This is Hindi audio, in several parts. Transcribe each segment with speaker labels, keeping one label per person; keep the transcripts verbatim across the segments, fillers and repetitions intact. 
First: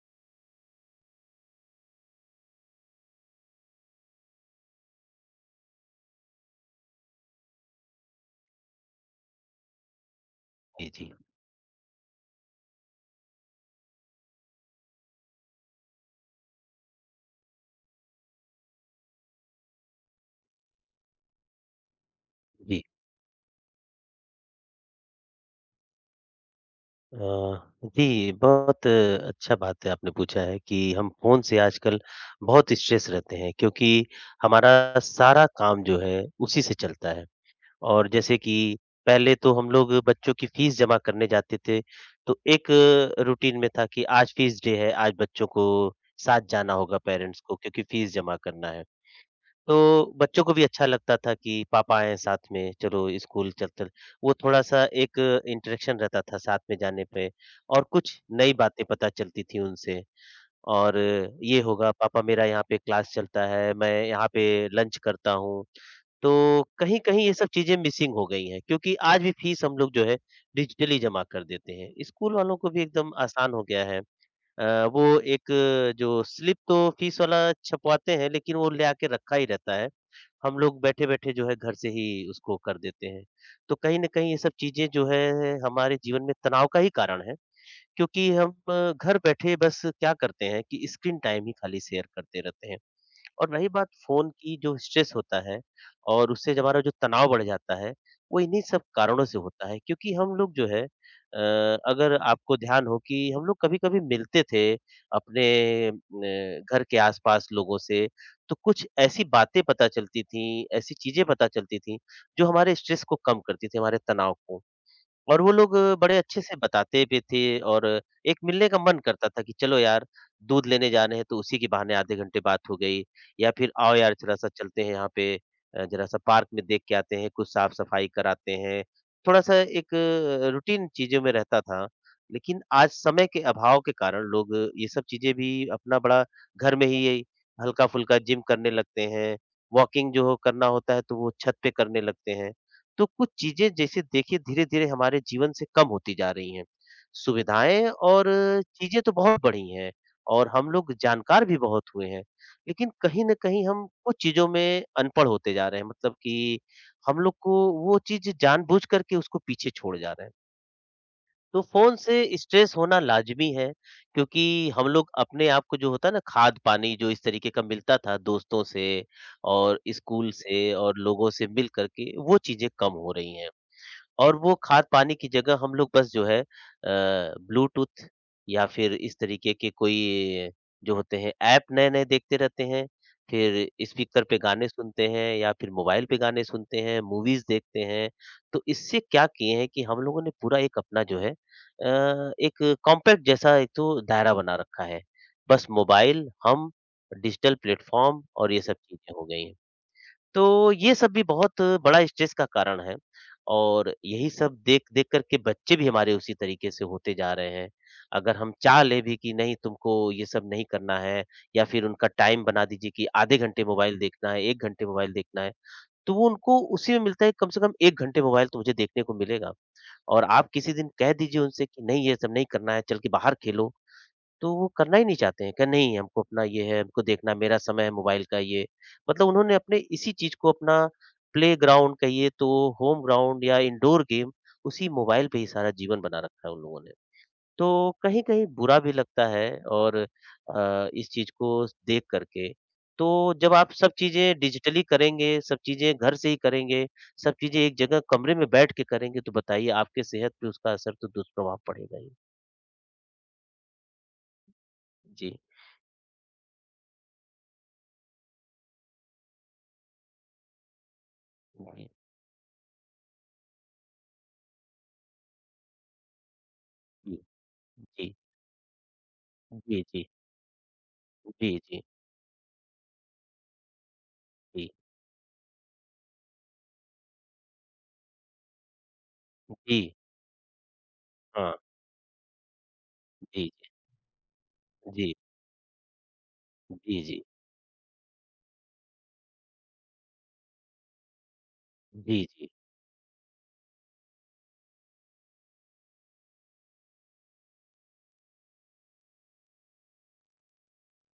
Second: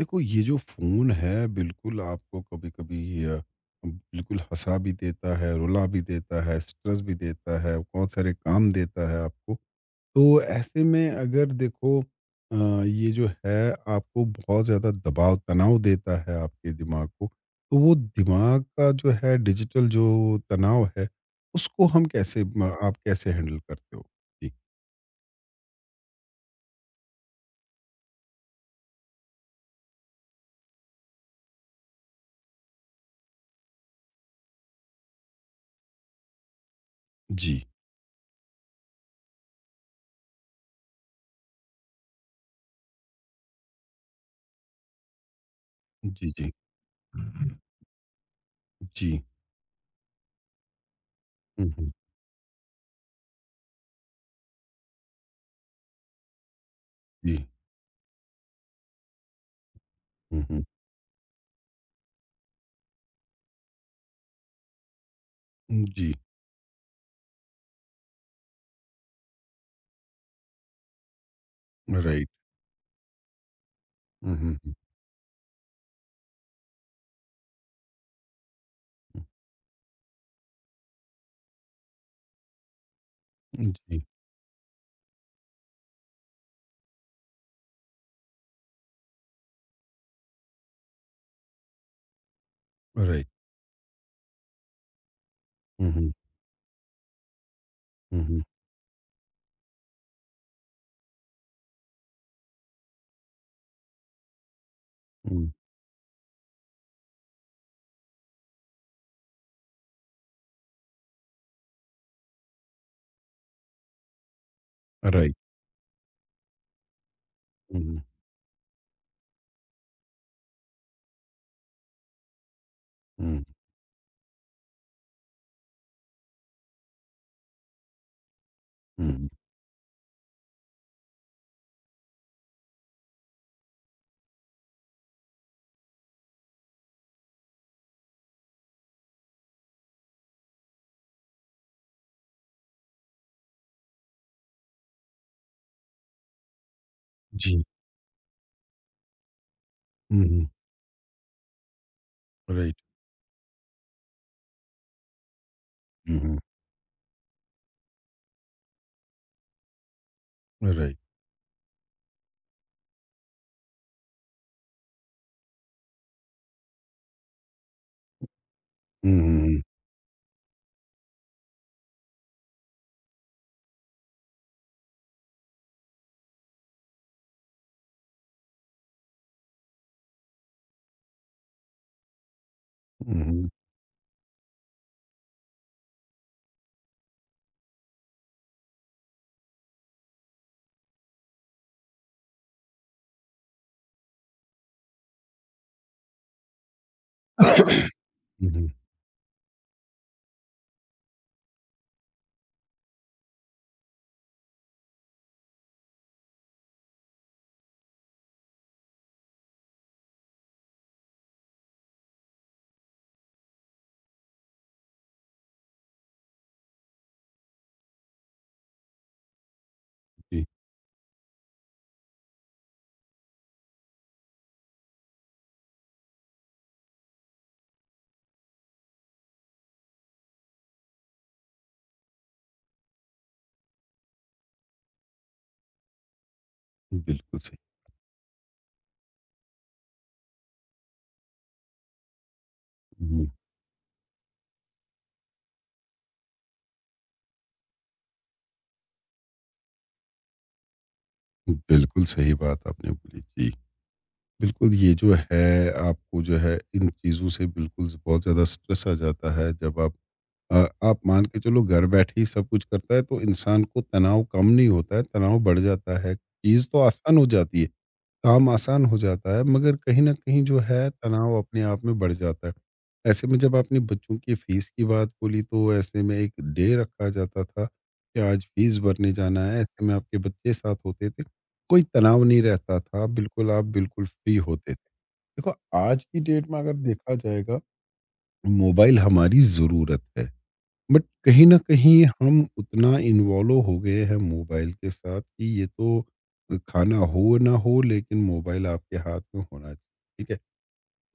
Speaker 1: देखो ये जो फ़ोन है बिल्कुल आपको कभी-कभी अ, बिल्कुल हँसा भी देता है, रुला भी देता है, स्ट्रेस भी देता है, बहुत सारे काम देता है आपको। तो ऐसे
Speaker 2: जी,
Speaker 1: में
Speaker 2: जी,
Speaker 1: अगर देखो अ, ये जो है आपको बहुत ज़्यादा दबाव, तनाव देता है आपके दिमाग को, तो वो दिमाग का जो है डिजिटल जो तनाव है, उसको हम कैसे म
Speaker 2: जी।
Speaker 1: आप कैसे हैंडल करते हो? जी।
Speaker 2: अ, जी, बहुत अ, अच्छा बात है आपने पूछा है कि हम फ़ोन से आजकल बहुत स्ट्रेस रहते हैं क्योंकि हमारा सारा काम जो है उसी से चलता है।
Speaker 1: जी।
Speaker 2: और जैसे कि पहले तो हम लोग बच्चों की फ़ीस जमा करने जाते थे, तो एक रूटीन में था कि आज फ़ीस डे है, आज बच्चों को
Speaker 1: जी,
Speaker 2: साथ
Speaker 1: जी।
Speaker 2: जाना होगा पेरेंट्स को क्योंकि फ़ीस जमा करना है।
Speaker 1: जी।
Speaker 2: तो बच्चों को भी अच्छा लगता था कि
Speaker 1: हुँ, हुँ।
Speaker 2: पापा आए हैं साथ में, चलो स्कूल चलते हैं। वो थोड़ा-सा एक इंटरेक्शन रहता था साथ में जाने पे,
Speaker 1: जी।
Speaker 2: और कुछ नई बातें पता चलती थी उनसे,
Speaker 1: हुँ, हुँ।
Speaker 2: और ये होगा पापा मेरा यहाँ पे क्लास चलता है, मैं यहाँ पे लंच करता हूँ।
Speaker 1: जी,
Speaker 2: तो कहीं-कहीं ये सब चीज़ें मिसिंग हो गई हैं क्योंकि आज भी फीस हम लोग जो है डिजिटली जमा कर देते हैं।
Speaker 1: राइट।
Speaker 2: स्कूल वालों को भी एकदम आसान हो गया है।
Speaker 1: हुँ, हुँ, हुँ,
Speaker 2: अ, वो एक जो स्लिप तो फीस वाला छपवाते हैं लेकिन वो ले आके रखा ही रहता है। हम लोग बैठे-बैठे जो है घर से ही उसको कर देते हैं।
Speaker 1: हुँ।
Speaker 2: तो कहीं
Speaker 1: जी,
Speaker 2: न कहीं ये सब चीज़ें जो है हमारे जीवन में तनाव का ही कारण है, क्योंकि हम अ, घर बैठे बस क्या करते हैं कि स्क्रीन टाइम ही खाली शेयर करते रहते हैं।
Speaker 1: राइट।
Speaker 2: और रही बात फ़ोन की, जो स्ट्रेस होता है
Speaker 1: हुँ, हुँ,
Speaker 2: और उससे हमारा जो तनाव बढ़ जाता है,
Speaker 1: हुँ,
Speaker 2: वो
Speaker 1: हुँ,
Speaker 2: इन्हीं सब कारणों से होता है, क्योंकि हम लोग जो है, अ, अगर आपको ध्यान हो कि हम लोग कभी-कभी मिलते थे अपने
Speaker 1: हुँ,
Speaker 2: न घर के आस-पास लोगों से, तो कुछ ऐसी बातें पता चलती थीं, ऐसी चीज़ें पता चलती थीं, जो हमारे स्ट्रेस को कम करती थी, हमारे तनाव को।
Speaker 1: राइट।
Speaker 2: और वो लोग बड़े अच्छे से बताते भी थे,
Speaker 1: हुँ,
Speaker 2: और
Speaker 1: हुँ,
Speaker 2: एक मिलने का मन करता था कि चलो यार दूध लेने जाने हैं, तो उसी के बहाने आधे घंटे बात हो गई,
Speaker 1: हुँ,
Speaker 2: या फिर आओ यार थोड़ा-सा चलते हैं यहाँ पे, अ, जरा-सा पार्क में देख के आते हैं, कुछ साफ-सफाई कराते हैं।
Speaker 1: हुँ।
Speaker 2: थोड़ा-सा एक अ, रूटीन चीज़ों में रहता था। लेकिन आज समय के अभाव के कारण लोग ये सब चीज़ें भी अपना बड़ा घर में ही हल्का-फुल्का जिम करने लगते हैं, वॉकिंग जो हो करना होता है तो वो छत पे करने लगते हैं। तो कुछ चीजें जैसे देखिए धीरे-धीरे हमारे जीवन से कम होती जा रही हैं।
Speaker 1: जी।
Speaker 2: सुविधाएँ और चीजें तो बहुत बढ़ी हैं,
Speaker 1: हुँ, हुँ,
Speaker 2: और हम लोग जानकार भी बहुत हुए हैं।
Speaker 1: राइट।
Speaker 2: लेकिन कहीं न कहीं हम कुछ चीज़ों में अनपढ़ होते जा रहे हैं, मतलब
Speaker 1: हुँ, हुँ,
Speaker 2: कि हम लोग को वो चीज़ जानबूझ कर के उसको पीछे छोड़ जा रहे हैं।
Speaker 1: राइट।
Speaker 2: तो फ़ोन से स्ट्रेस होना लाज़मी है, क्योंकि हम लोग अपने आप को जो होता है ना, खाद-पानी जो इस तरीके का मिलता था दोस्तों से
Speaker 1: हुँ, हुँ,
Speaker 2: और स्कूल से और लोगों से मिल कर के, वो चीज़ें कम हो रही हैं। और वो खाद-पानी की जगह हम लोग बस जो है अ, ब्लूटूथ या फिर इस तरीके के कोई जो होते हैं ऐप नए-नए देखते रहते हैं,
Speaker 1: हुँ, हुँ,
Speaker 2: फिर स्पीकर पे गाने सुनते हैं या फिर मोबाइल पे गाने सुनते हैं, मूवीज़ देखते हैं। तो इससे क्या किए हैं कि हम लोगों ने पूरा एक अपना जो है अ, एक कॉम्पैक्ट जैसा एक तो दायरा बना रखा है। बस मोबाइल, हम, डिजिटल प्लेटफ़ॉर्म
Speaker 1: हुँ,
Speaker 2: और ये
Speaker 1: हुँ,
Speaker 2: सब चीज़ें हो गई हैं। तो ये सब भी बहुत बड़ा स्ट्रेस का कारण है, और यही सब देख-देख कर के बच्चे भी हमारे उसी तरीके से होते जा रहे हैं। अगर हम चाह लें भी कि नहीं तुमको ये सब नहीं करना है, या फिर उनका टाइम बना दीजिए कि आधे घंटे मोबाइल देखना है, एक घंटे मोबाइल देखना है, तो वो उनको उसी में मिलता है कम से कम एक घंटे मोबाइल तो मुझे देखने को मिलेगा। और
Speaker 1: जी,
Speaker 2: आप किसी दिन कह दीजिए उनसे कि नहीं ये सब नहीं करना है, चल के बाहर खेलो, तो वो करना ही नहीं चाहते हैं कि नहीं, हमको अपना ये है, हमको देखना मेरा समय है मोबाइल का ये। मतलब उन्होंने अपने इसी चीज़ को अपना प्लेग्राउंड कहिए, तो होम ग्राउंड या इंडोर गेम, उसी मोबाइल पे ही सारा जीवन बना रखा है उन लोगों ने।
Speaker 1: बिल्कुल सही।
Speaker 2: तो कहीं-कहीं बुरा भी लगता है और अ, इस चीज़ को देख कर के। तो
Speaker 1: हुँ,
Speaker 2: जब आप सब चीज़ें डिजिटली करेंगे, सब चीज़ें घर से ही करेंगे, सब चीज़ें एक जगह कमरे में बैठ के करेंगे, तो बताइए आपके सेहत पे उसका असर तो दुष्प्रभाव पड़ेगा
Speaker 1: बिल्कुल
Speaker 2: ही।
Speaker 1: सही बात आपने बोली। जी, बिल्कुल ये जो
Speaker 2: जी,
Speaker 1: है आपको जो है इन चीज़ों से बिल्कुल बहुत ज़्यादा स्ट्रेस आ जाता है जब आप अ, आप मान के चलो घर
Speaker 2: जी,
Speaker 1: बैठे ही सब कुछ करता है तो इंसान को तनाव कम नहीं होता है, तनाव बढ़ जाता है। चीज़ तो आसान
Speaker 2: जी,
Speaker 1: हो जाती है
Speaker 2: जी।
Speaker 1: काम आसान हो जाता है मगर
Speaker 2: जी,
Speaker 1: कहीं
Speaker 2: जी।
Speaker 1: न कहीं जो है तनाव
Speaker 2: जी,
Speaker 1: अपने
Speaker 2: जी,
Speaker 1: आप में बढ़ जाता है। ऐसे में जब आपने बच्चों की फ़ीस
Speaker 2: जी।
Speaker 1: की बात बोली तो ऐसे में एक डे रखा जाता था कि आज फ़ीस भरने जाना है, ऐसे में
Speaker 2: जी,
Speaker 1: आपके बच्चे साथ होते थे।
Speaker 2: हाँ।
Speaker 1: कोई तनाव नहीं रहता था,
Speaker 2: जी,
Speaker 1: बिल्कुल आप
Speaker 2: जी,
Speaker 1: बिल्कुल फ्री होते थे।
Speaker 2: जी,
Speaker 1: देखो आज की डेट में अगर
Speaker 2: जी,
Speaker 1: देखा
Speaker 2: जी,
Speaker 1: जाएगा, मोबाइल हमारी ज़रूरत है। बट कहीं ना कहीं
Speaker 2: जी,
Speaker 1: हम
Speaker 2: जी,
Speaker 1: उतना इन्वॉल्व हो गए हैं मोबाइल के साथ कि ये तो खाना हो ना हो लेकिन मोबाइल आपके हाथ में होना चाहिए ठीक है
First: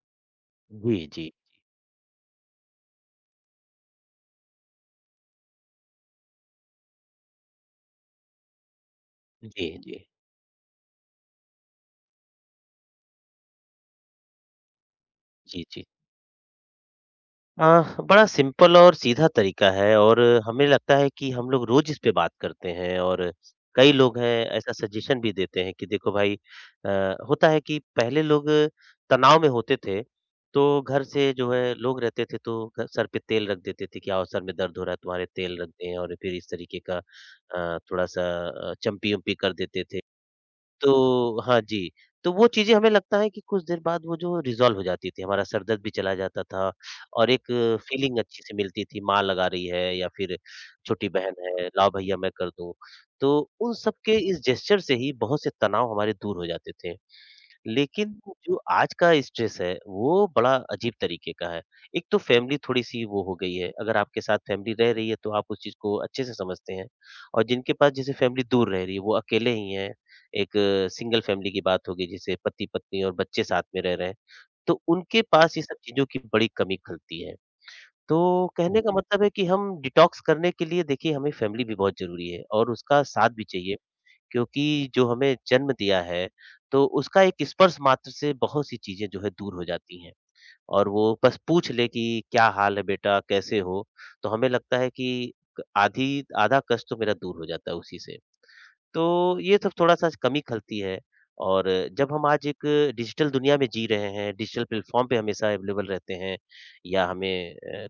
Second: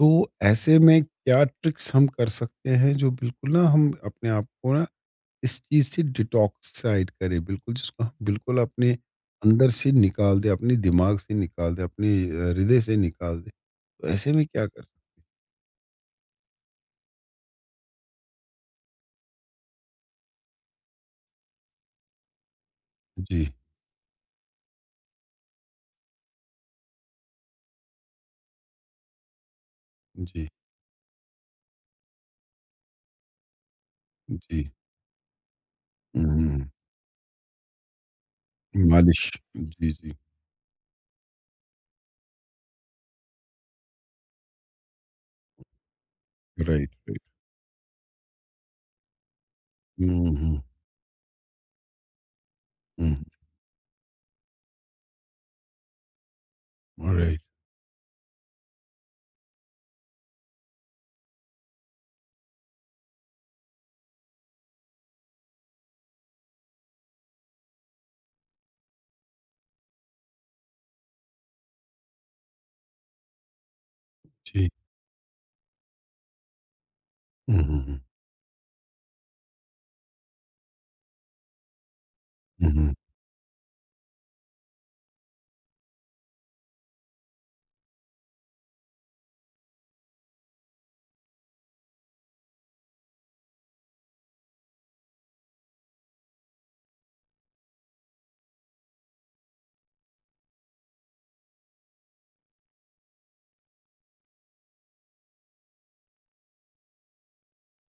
Speaker 1: तो ऐसे
Speaker 2: जी,
Speaker 1: में
Speaker 2: जी, जी,
Speaker 1: क्या ट्रिक्स हम कर सकते हैं जो बिल्कुल ना हम अपने आप को ना इस चीज़ से डिटॉक्साइड करें बिल्कुल जिसको हम बिल्कुल अपने अंदर से
Speaker 2: जी,
Speaker 1: निकाल दे अपने दिमाग से निकाल दे अपने अ, हृदय से निकाल दे तो ऐसे में क्या कर सकते
Speaker 2: जी, जी। जी, अ, बड़ा सिंपल और सीधा तरीका है, और हमें लगता है कि हम लोग रोज इस पे बात करते हैं,
Speaker 1: हैं?
Speaker 2: और
Speaker 1: जी
Speaker 2: कई लोग हैं ऐसा सजेशन भी देते हैं कि देखो भाई, अ, होता है कि पहले लोग तनाव में होते थे,
Speaker 1: जी
Speaker 2: तो घर से जो है लोग रहते थे तो घर- सर पे तेल रख देते थे कि आओ सर में
Speaker 1: जी
Speaker 2: दर्द हो रहा है तुम्हारे तेल रख दें, और फिर इस
Speaker 1: हम्म,
Speaker 2: तरीके का अ, थोड़ा सा अ, चम्पी
Speaker 1: मालिश
Speaker 2: उम्पी कर देते
Speaker 1: जी
Speaker 2: थे।
Speaker 1: जी
Speaker 2: तो हाँ जी, तो वो चीज़ें हमें लगता है कि कुछ देर बाद वो जो रिज़ॉल्व हो जाती थी, हमारा सर दर्द भी चला जाता था,
Speaker 1: राइट
Speaker 2: और एक फ़ीलिंग अच्छी सी मिलती थी, माँ लगा रही है या फिर
Speaker 1: Mhm,
Speaker 2: छोटी बहन है, लाओ भैया मैं कर दूँ।
Speaker 1: mhm,
Speaker 2: तो उन सब के इस जेस्चर से ही बहुत से तनाव हमारे दूर हो जाते थे।
Speaker 1: ऑलराइट
Speaker 2: लेकिन जो आज का स्ट्रेस है, वो बड़ा अजीब तरीके का है। एक तो फैमिली थोड़ी-सी वो हो गई है, अगर आपके साथ फैमिली रह रही है, तो आप उस चीज़ को अच्छे से समझते हैं, और जिनके पास जैसे फैमिली दूर रह रही है, वो अकेले ही हैं, एक सिंगल फैमिली की बात होगी जिसे पति-पत्नी और बच्चे साथ में रह रहे हैं,
Speaker 1: जी।
Speaker 2: तो उनके पास ये सब चीज़ों की बड़ी कमी खलती है।
Speaker 1: हुँ, हुँ, हुँ,
Speaker 2: तो कहने का मतलब है कि हम डिटॉक्स करने के लिए, देखिए, हमें फैमिली भी बहुत ज़रूरी है
Speaker 1: हुँ,
Speaker 2: और
Speaker 1: हुँ।
Speaker 2: उसका साथ भी चाहिए। क्योंकि जो हमें जन्म दिया है, तो उसका एक स्पर्श मात्र से बहुत-सी चीज़ें जो है दूर हो जाती हैं, और वो बस पूछ ले कि क्या हाल है बेटा? कैसे हो? तो हमें लगता है कि क आधी आधा कष्ट तो मेरा दूर हो जाता है उसी से। तो ये सब थोड़ा-सा कमी खलती है, और जब हम आज एक डिजिटल दुनिया में जी रहे हैं, डिजिटल प्लेटफ़ॉर्म पे हमेशा अवेलेबल रहते हैं, या हमें अ,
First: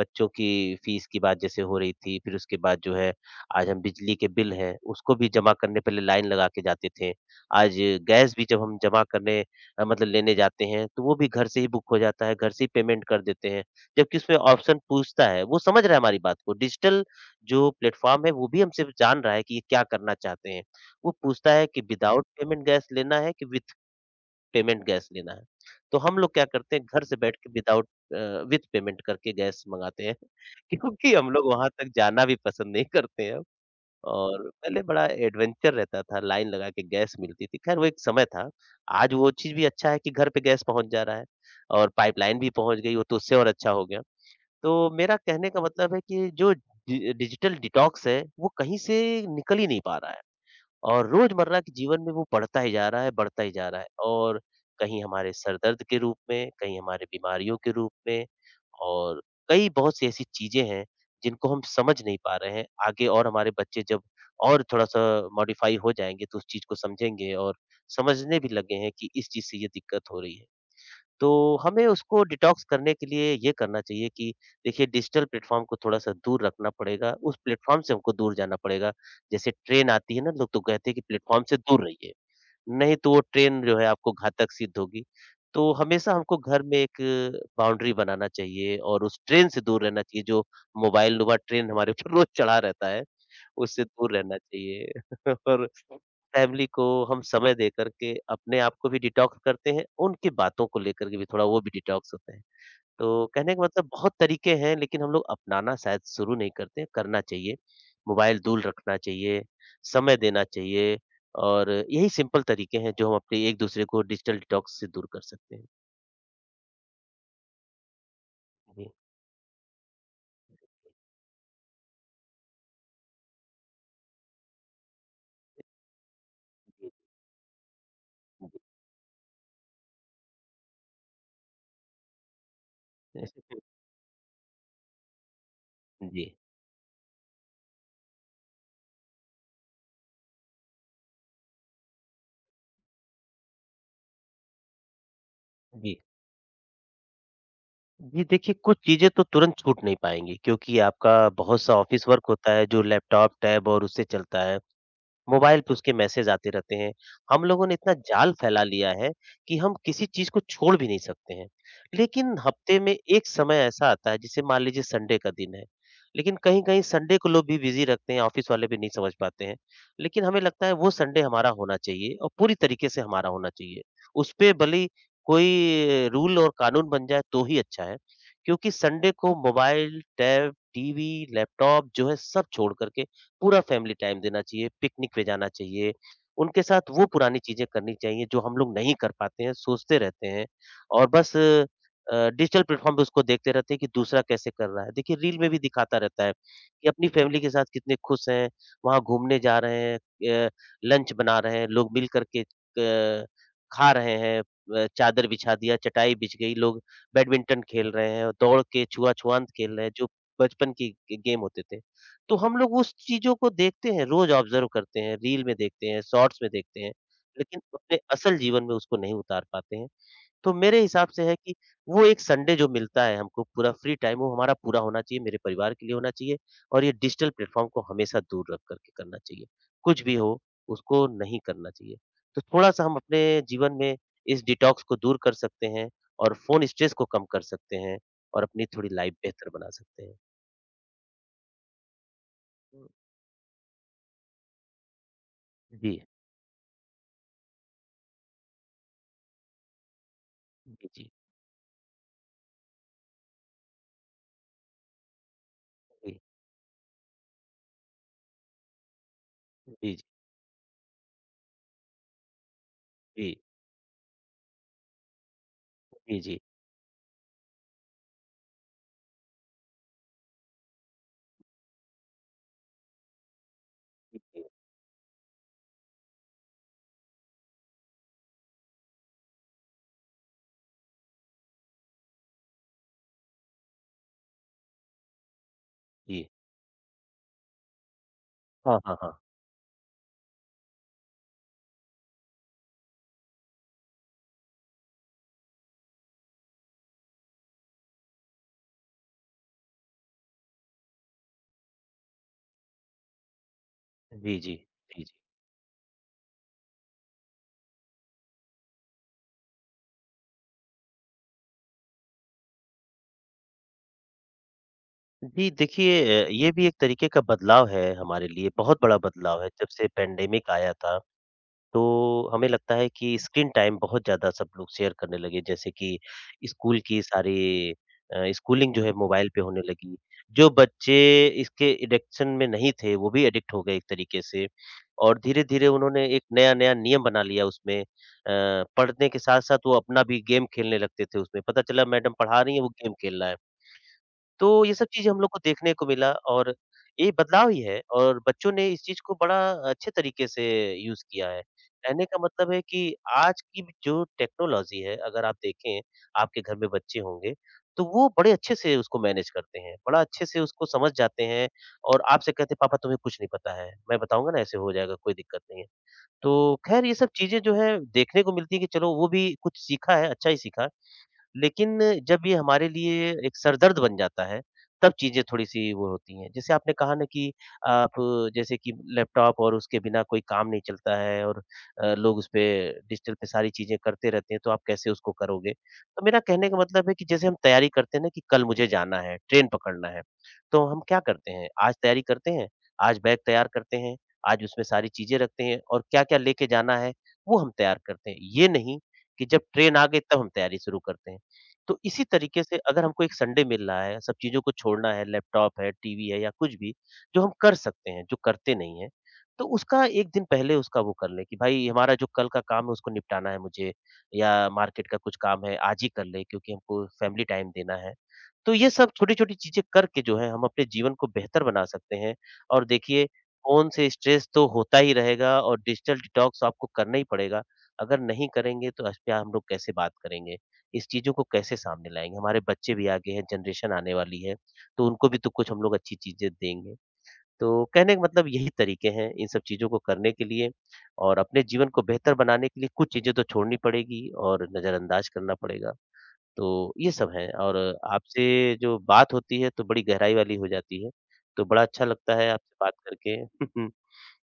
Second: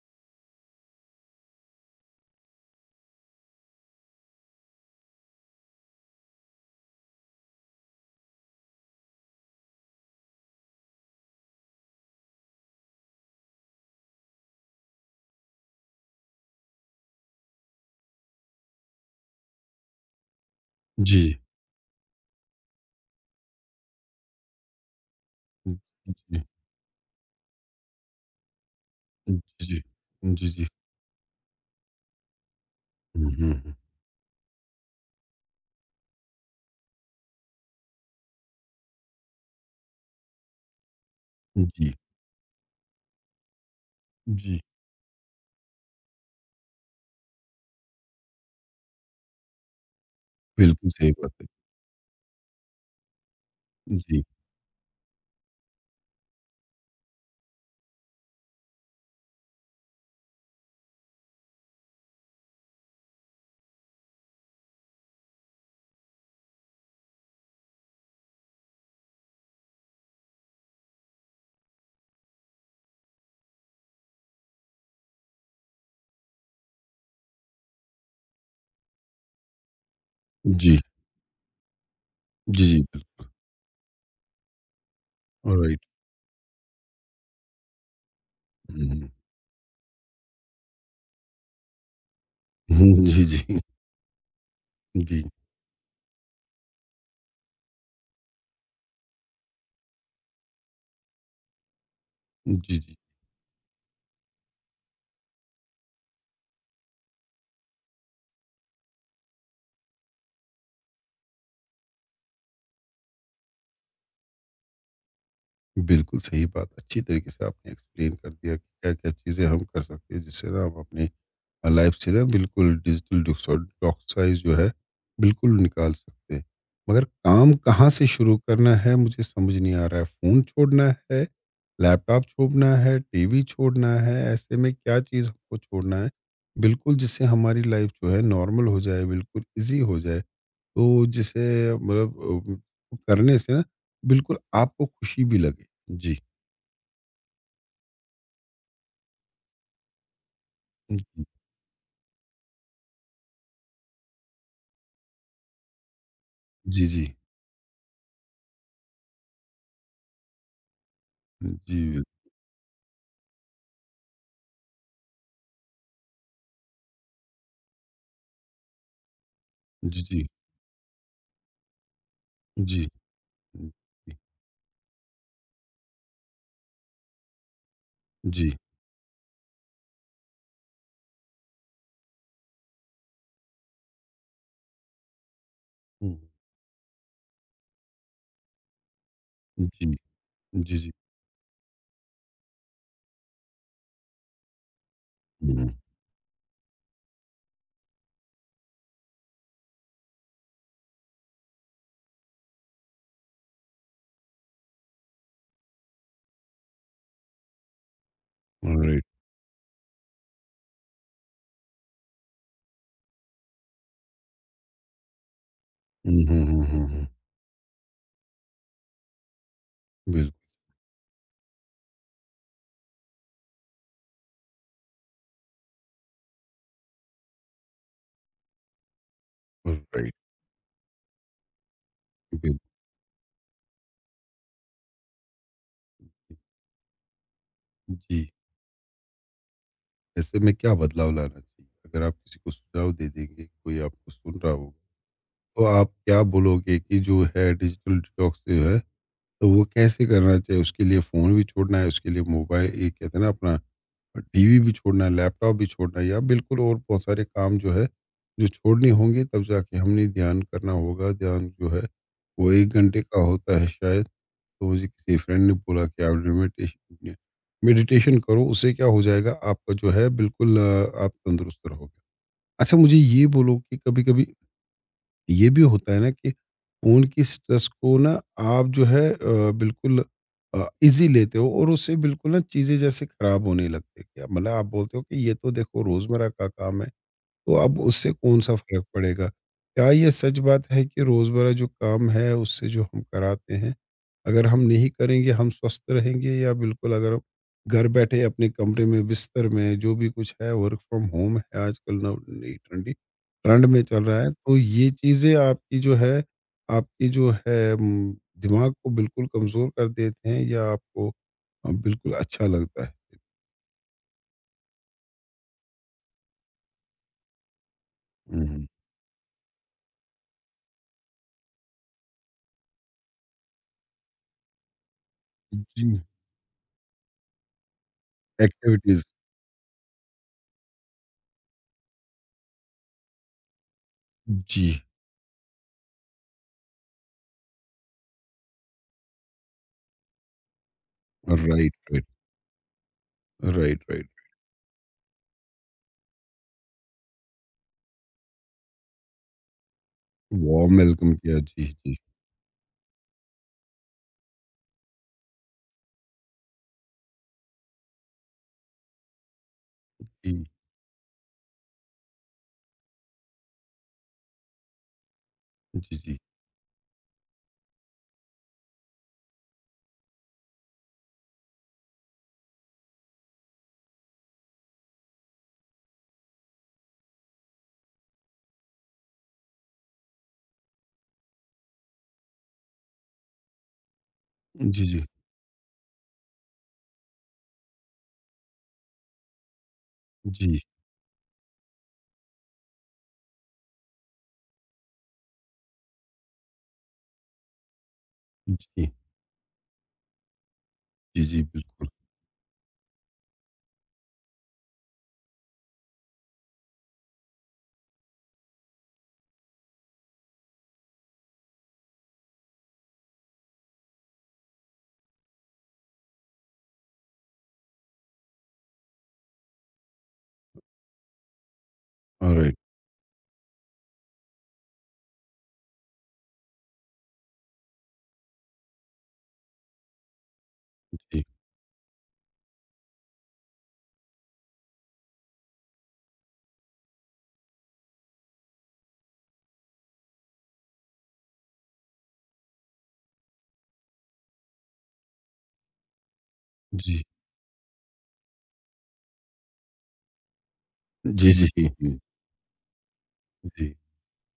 Speaker 2: बच्चों की फ़ीस की बात जैसे हो रही थी, फिर उसके बाद जो है आज हम बिजली के बिल हैं, उसको भी जमा करने पहले लाइन लगा के जाते थे। आज गैस भी जब हम जमा करने अ, मतलब लेने जाते हैं, तो वो भी घर से ही बुक हो जाता है, घर से ही पेमेंट कर देते हैं। जबकि उसमें ऑप्शन पूछता है, वो समझ रहा है हमारी बात को, डिजिटल जो प्लेटफ़ॉर्म है वो भी हमसे जान रहा है कि ये क्या करना चाहते हैं। वो
Speaker 1: जी।
Speaker 2: पूछता है कि विदाउट पेमेंट गैस लेना है कि विथ पेमेंट गैस लेना है।
Speaker 1: हुँ,
Speaker 2: तो हम लोग
Speaker 1: जी,
Speaker 2: क्या करते हैं, घर से बैठ के विदाउट अ, विथ पेमेंट करके
Speaker 1: हुँ,
Speaker 2: गैस
Speaker 1: जी,
Speaker 2: मँगाते हैं
Speaker 1: जी, जी।
Speaker 2: क्योंकि हम लोग वहाँ तक जाना भी पसंद नहीं करते
Speaker 1: हुँ,
Speaker 2: हैं अब।
Speaker 1: हुँ, हुँ।
Speaker 2: और पहले बड़ा एडवेंचर रहता था, लाइन लगा के गैस मिलती थी। ख़ैर वो एक समय था। आज वो चीज़ भी अच्छा है कि घर पे गैस पहुँच जा रहा है, और
Speaker 1: जी,
Speaker 2: पाइपलाइन भी पहुँच गई हो तो उससे और अच्छा हो गया।
Speaker 1: जी,
Speaker 2: तो मेरा कहने का मतलब है कि जो डि डिजिटल डिटॉक्स है, वो कहीं से निकल ही नहीं पा रहा है,
Speaker 1: बिल्कुल
Speaker 2: और
Speaker 1: सही बात है।
Speaker 2: रोज़मर्रा के जीवन में वो बढ़ता ही जा रहा है, बढ़ता ही जा रहा है,
Speaker 1: जी,
Speaker 2: और कहीं हमारे सर दर्द के रूप में, कहीं हमारे बीमारियों के रूप में, और कई बहुत-सी ऐसी चीज़ें हैं, जिनको हम समझ नहीं पा रहे हैं। आगे और हमारे बच्चे जब और थोड़ा-सा मॉडिफ़ाई हो जाएँगे, तो उस चीज़ को समझेंगे, और समझने भी लगे हैं कि इस चीज़ से ये दिक्कत हो रही है। तो हमें उसको डिटॉक्स करने के लिए ये करना चाहिए कि देखिए डिजिटल प्लेटफ़ॉर्म को थोड़ा-सा दूर रखना पड़ेगा, उस प्लेटफ़ॉर्म से हमको दूर जाना पड़ेगा। जैसे ट्रेन आती है ना, लोग तो
Speaker 1: जी,
Speaker 2: कहते हैं कि प्लेटफ़ॉर्म से दूर रहिए,
Speaker 1: जी, जी,
Speaker 2: नहीं तो वो
Speaker 1: बिल्कुल
Speaker 2: ट्रेन जो है आपको घातक सिद्ध होगी। तो
Speaker 1: ऑलराइट।
Speaker 2: हमेशा हमको घर में एक बाउंड्री बनाना चाहिए,
Speaker 1: हुँ,
Speaker 2: और
Speaker 1: हुँ,
Speaker 2: उस ट्रेन से दूर रहना चाहिए जो मोबाइल नुमा ट्रेन हमारे ऊपर रोज़ चढ़ा रहता है।
Speaker 1: जी, जी,
Speaker 2: उससे दूर रहना चाहिए
Speaker 1: जी,
Speaker 2: और फैमिली को हम समय देकर के अपने आप को भी डिटॉक्स करते हैं, उनकी बातों को लेकर के भी थोड़ा वो भी डिटॉक्स होते हैं।
Speaker 1: जी, जी।
Speaker 2: तो कहने का मतलब बहुत तरीके हैं, लेकिन हम लोग अपनाना शायद शुरू नहीं करते हैं, करना चाहिए। मोबाइल दूर रखना चाहिए, समय देना चाहिए, और यही सिंपल तरीके हैं जो हम अपने एक-दूसरे को डिजिटल डिटॉक्स से दूर कर सकते हैं।
Speaker 1: बिल्कुल सही बात, अच्छी तरीके से आपने एक्सप्लेन कर दिया कि
Speaker 2: जी,
Speaker 1: क्या-क्या चीज़ें हम कर सकते हैं जिससे ना हम अपनी लाइफ से ना बिल्कुल डिजिटल डिसो डॉक्साइज़ जो है, बिल्कुल निकाल सकते हैं।
Speaker 2: जी,
Speaker 1: मगर काम कहाँ से शुरू
Speaker 2: जी।
Speaker 1: करना है मुझे समझ नहीं आ रहा है। फ़ोन छोड़ना है, लैपटॉप छोड़ना है, टीवी छोड़ना है, ऐसे में क्या चीज़ हमको छोड़ना है?
Speaker 2: जी,
Speaker 1: बिल्कुल जिससे हमारी लाइफ जो है नॉर्मल हो जाए, बिल्कुल ईज़ी हो जाए। तो जिसे मतलब अ, करने से ना बिल्कुल आपको खुशी भी लगे।
Speaker 2: जी।
Speaker 1: जी।
Speaker 2: जी, देखिए कुछ चीज़ें तो तुरंत छूट नहीं पाएँगी क्योंकि आपका बहुत-सा ऑफ़िस वर्क होता है जो लैपटॉप, टैब और उससे चलता है। मोबाइल पे उसके मैसेज आते रहते
Speaker 1: जी,
Speaker 2: हैं।
Speaker 1: जी, जी।
Speaker 2: हम लोगों ने इतना जाल फैला लिया है कि हम किसी चीज़ को छोड़ भी नहीं सकते हैं।
Speaker 1: जी, जी,
Speaker 2: लेकिन हफ्ते में एक समय ऐसा आता है जैसे मान लीजिए संडे का दिन है। लेकिन कहीं-कहीं संडे को लोग भी बिज़ी रखते हैं, ऑफ़िस वाले भी नहीं समझ पाते हैं। लेकिन
Speaker 1: जी,
Speaker 2: हमें लगता है वो संडे हमारा होना चाहिए और पूरी
Speaker 1: जी,
Speaker 2: तरीके से हमारा होना चाहिए।
Speaker 1: जी,
Speaker 2: उसपे भले ही कोई रूल और कानून बन जाए तो ही अच्छा है।
Speaker 1: जी।
Speaker 2: क्योंकि संडे को मोबाइल, टैब, टीवी, लैपटॉप जो है सब छोड़ कर के पूरा फैमिली टाइम देना चाहिए, पिकनिक पे जाना चाहिए।
Speaker 1: हुँ।
Speaker 2: उनके साथ वो पुरानी चीज़ें करनी चाहिए जो हम लोग नहीं कर पाते हैं,
Speaker 1: जी,
Speaker 2: सोचते रहते हैं
Speaker 1: जी, जी।
Speaker 2: और बस अ, डिजिटल प्लेटफ़ॉर्म पे उसको देखते रहते हैं कि दूसरा कैसे कर रहा है। देखिए रील में भी
Speaker 1: हुँ,
Speaker 2: दिखाता रहता है कि अपनी फैमिली के साथ कितने खुश हैं, वहाँ घूमने जा रहे हैं, अ, लंच बना रहे हैं, लोग मिल कर के अ, खा रहे हैं, अ, चादर बिछा दिया, चटाई बिछ गई, लोग बैडमिंटन खेल रहे हैं, दौड़ के
Speaker 1: राइट।
Speaker 2: छुआ-छुआंत खेल रहे हैं, जो बचपन के ग गेम होते थे। तो हम लोग उस चीज़ों को देखते हैं, रोज़ ऑब्ज़र्व करते हैं, रील में देखते हैं,
Speaker 1: हुँ,
Speaker 2: शॉर्ट्स
Speaker 1: हुँ,
Speaker 2: में
Speaker 1: हुँ,
Speaker 2: देखते
Speaker 1: हुँ,
Speaker 2: हैं,
Speaker 1: हुँ।
Speaker 2: लेकिन अपने असल जीवन में उसको नहीं उतार पाते हैं।
Speaker 1: बिल्कुल
Speaker 2: तो मेरे हिसाब से है कि वो एक संडे जो मिलता है हमको पूरा फ्री टाइम वो हमारा पूरा होना चाहिए, मेरे परिवार के लिए होना चाहिए और ये डिजिटल प्लेटफ़ॉर्म को हमेशा दूर रख कर के करना चाहिए। कुछ
Speaker 1: राइट,
Speaker 2: भी हो, उसको नहीं करना चाहिए। तो
Speaker 1: बिल्कुल।
Speaker 2: थोड़ा-सा हम अपने जीवन में इस डिटॉक्स को दूर कर सकते हैं और फ़ोन स्ट्रेस को कम कर सकते हैं
Speaker 1: जी,
Speaker 2: और अपनी थोड़ी लाइफ़ बेहतर बना सकते हैं।
Speaker 1: ऐसे में क्या बदलाव लाना चाहिए? अगर आप किसी को सुझाव दे देंगे, कोई आपको सुन रहा हो, तो आप
Speaker 2: जी,
Speaker 1: क्या बोलोगे कि जो है डिजिटल डिटॉक्स जो है, तो वो कैसे करना चाहिए? उसके
Speaker 2: जी,
Speaker 1: लिए
Speaker 2: जी,
Speaker 1: फ़ोन भी छोड़ना है, उसके लिए मोबाइल ये कहते हैं ना अपना टीवी भी छोड़ना है, लैपटॉप भी छोड़ना है
Speaker 2: जी।
Speaker 1: या बिल्कुल और बहुत सारे काम जो है, जो छोड़ने होंगे तब जाके
Speaker 2: जी, जी,
Speaker 1: हमने ध्यान करना होगा। ध्यान जो है, वो एक घंटे का होता है शायद। तो मुझे किसी फ्रेंड ने बोला कि आप
Speaker 2: जी, जी,
Speaker 1: मेडिटेशन मेडिटेशन करो, उससे क्या हो जाएगा आपका जो है बिल्कुल अ, आप तंदुरुस्त रहोगे। अच्छा मुझे ये बोलो कि कभी-कभी
Speaker 2: जी,
Speaker 1: ये भी होता है ना कि फ़ोन की स्ट्रेस को ना आप जो है अ, बिल्कुल अ, ईज़ी लेते हो और उससे बिल्कुल ना चीज़ें जैसे ख़राब होने लगती है। क्या मतलब आप बोलते हो कि ये तो देखो
Speaker 2: जी।
Speaker 1: रोज़मर्रा का काम है। तो अब उससे कौन-सा
Speaker 2: हाँ,
Speaker 1: फ़र्क
Speaker 2: हाँ, हाँ।
Speaker 1: पड़ेगा? क्या ये सच बात है कि रोज़मर्रा जो काम है, उससे जो हम कराते हैं, अगर हम नहीं करेंगे, हम स्वस्थ रहेंगे या बिल्कुल अगर हम घर बैठे अपने कमरे में, बिस्तर में, जो भी कुछ है, वर्क फ्रॉम होम है आजकल नव नई ट्रेंडी ट्रेंड में चल रहा है,
Speaker 2: जी, जी,
Speaker 1: तो ये
Speaker 2: जी, जी।
Speaker 1: चीज़ें आपकी जो है आपकी जो है उम, दिमाग को बिल्कुल कमज़ोर कर देते हैं या आपको अ, बिल्कुल अच्छा लगता है?
Speaker 2: जी, देखिए अ, ये भी एक तरीके का बदलाव है हमारे
Speaker 1: हुँ,
Speaker 2: लिए,
Speaker 1: हुँ।
Speaker 2: बहुत बड़ा बदलाव है, जब से पैंडेमिक आया था। तो हमें लगता है कि स्क्रीन टाइम बहुत ज़्यादा सब लोग शेयर करने लगे, जैसे कि
Speaker 1: जी,
Speaker 2: स्कूल की सारी अ, स्कूलिंग जो है
Speaker 1: एक्टिविटीज़।
Speaker 2: मोबाइल पे होने लगी। जो बच्चे इसके एडिक्शन में नहीं थे, वो भी एडिक्ट हो गए एक तरीके से
Speaker 1: जी,
Speaker 2: और धीरे-धीरे उन्होंने एक नया-नया नियम बना लिया उसमें। अ, पढ़ने के साथ-साथ वो अपना भी गेम खेलने लगते थे उसमें, पता
Speaker 1: राइट,
Speaker 2: चला
Speaker 1: राइट।
Speaker 2: मैडम पढ़ा रही हैं, वो गेम खेल रहा है।
Speaker 1: Right, right.
Speaker 2: तो ये सब चीज़ें हम लोग को देखने को मिला और ये बदलाव ही है और बच्चों ने इस चीज़ को बड़ा अच्छे तरीके से
Speaker 1: वार्म
Speaker 2: यूज़
Speaker 1: वेलकम
Speaker 2: किया
Speaker 1: किया।
Speaker 2: है।
Speaker 1: जी, जी।
Speaker 2: कहने का मतलब है कि आज की जो टेक्नोलॉज़ी है अगर आप देखें, आपके घर में बच्चे होंगे, तो वो बड़े अच्छे से उसको मैनेज करते हैं, बड़ा अच्छे से
Speaker 1: जी,
Speaker 2: उसको समझ जाते हैं और आपसे कहते हैं पापा तुम्हें कुछ नहीं पता है, मैं बताऊँगा ना ऐसे हो जाएगा कोई दिक्कत नहीं है।
Speaker 1: जी, जी।
Speaker 2: तो खैर ये सब चीज़ें जो है देखने को मिलती है कि चलो वो भी कुछ सीखा है, अच्छा ही सीखा। है। लेकिन जब ये हमारे लिए एक सरदर्द बन जाता है, तब चीज़ें थोड़ी-सी वो होती हैं। जैसे आपने कहा ना कि आप जैसे कि लैपटॉप और उसके बिना कोई काम नहीं चलता है और अ, लोग उसपे डिजिटल पे सारी चीज़ें करते रहते हैं, तो आप
Speaker 1: जी,
Speaker 2: कैसे
Speaker 1: जी।
Speaker 2: उसको करोगे? तो मेरा कहने का मतलब है कि जैसे हम तैयारी करते हैं ना कि कल मुझे जाना है, ट्रेन पकड़ना है,
Speaker 1: जी,
Speaker 2: तो हम क्या करते हैं? आज तैयारी करते हैं, आज बैग तैयार करते हैं, आज उसमें सारी चीज़ें रखते हैं और क्या-क्या लेके जाना है, वो हम तैयार करते हैं। ये नहीं
Speaker 1: जी।
Speaker 2: कि जब ट्रेन आ गई तब हम तैयारी शुरू करते हैं।
Speaker 1: जी, जी,
Speaker 2: तो
Speaker 1: बिल्कुल।
Speaker 2: इसी तरीके से अगर हमको एक संडे मिल रहा है, सब चीज़ों को छोड़ना है, लैपटॉप है, टीवी है या कुछ भी, जो हम कर सकते हैं, जो करते नहीं हैं, तो उसका एक दिन पहले उसका वो कर लें कि भाई हमारा जो कल का काम है उसको निपटाना है मुझे या मार्केट का कुछ काम है आज ही कर लें क्योंकि हमको फैमिली टाइम देना है। तो ये सब छोटी-छोटी चीज़ें करके जो है हम अपने जीवन को बेहतर बना सकते हैं
Speaker 1: ऑलराइट।
Speaker 2: और देखिए फ़ोन से स्ट्रेस तो होता ही रहेगा और डिजिटल डिटॉक्स आपको करना ही पड़ेगा। अगर नहीं करेंगे तो इस पे हम लोग कैसे बात करेंगे? इस चीज़ों को
Speaker 1: जी,
Speaker 2: कैसे सामने लाएँगे? हमारे बच्चे भी आगे हैं, जनरेशन आने वाली है, तो उनको भी तो कुछ हम लोग अच्छी चीज़ें देंगे। तो कहने का मतलब यही तरीके हैं इन सब चीज़ों को करने के लिए और अपने जीवन को बेहतर बनाने के लिए कुछ चीज़ें तो छोड़नी पड़ेगी और नज़रअंदाज करना पड़ेगा। तो ये
Speaker 1: जी।
Speaker 2: सब है और आपसे जो बात होती है तो बड़ी गहराई वाली हो जाती है,
Speaker 1: जी,
Speaker 2: तो बड़ा
Speaker 1: जी,
Speaker 2: अच्छा
Speaker 1: हुँ,
Speaker 2: लगता है आपसे बात करके।
Speaker 1: जी।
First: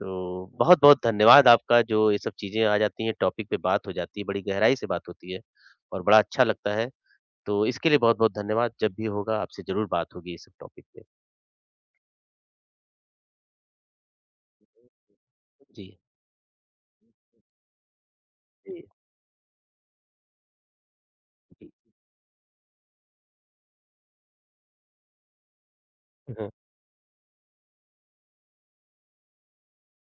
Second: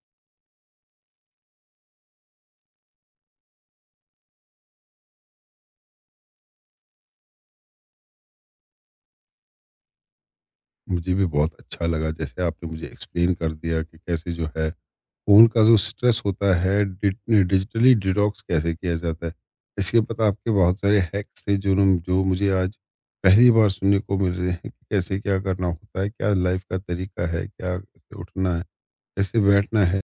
Speaker 2: तो बहुत-बहुत धन्यवाद आपका जो ये सब चीज़ें आ जाती हैं, टॉपिक पे बात हो जाती है, बड़ी गहराई से बात होती है और बड़ा अच्छा लगता है। तो इसके लिए बहुत-बहुत धन्यवाद। जब भी होगा आपसे ज़रूर बात होगी इस टॉपिक पे।
Speaker 1: मुझे भी बहुत अच्छा लगा जैसे आपने मुझे एक्सप्लेन कर दिया कि कैसे जो है फ़ोन का जो
Speaker 2: जी।
Speaker 1: स्ट्रेस होता है डिट डिजिटली डिटॉक्स कैसे
Speaker 2: जी,
Speaker 1: किया जाता है। इसके पता आपके बहुत सारे हैक्स थे
Speaker 2: जी।
Speaker 1: जो न जो मुझे आज पहली बार सुनने को मिल रहे हैं कि कैसे क्या करना होता है, क्या लाइफ़ का तरीका है, क्या कैसे उठना है, कैसे बैठना है।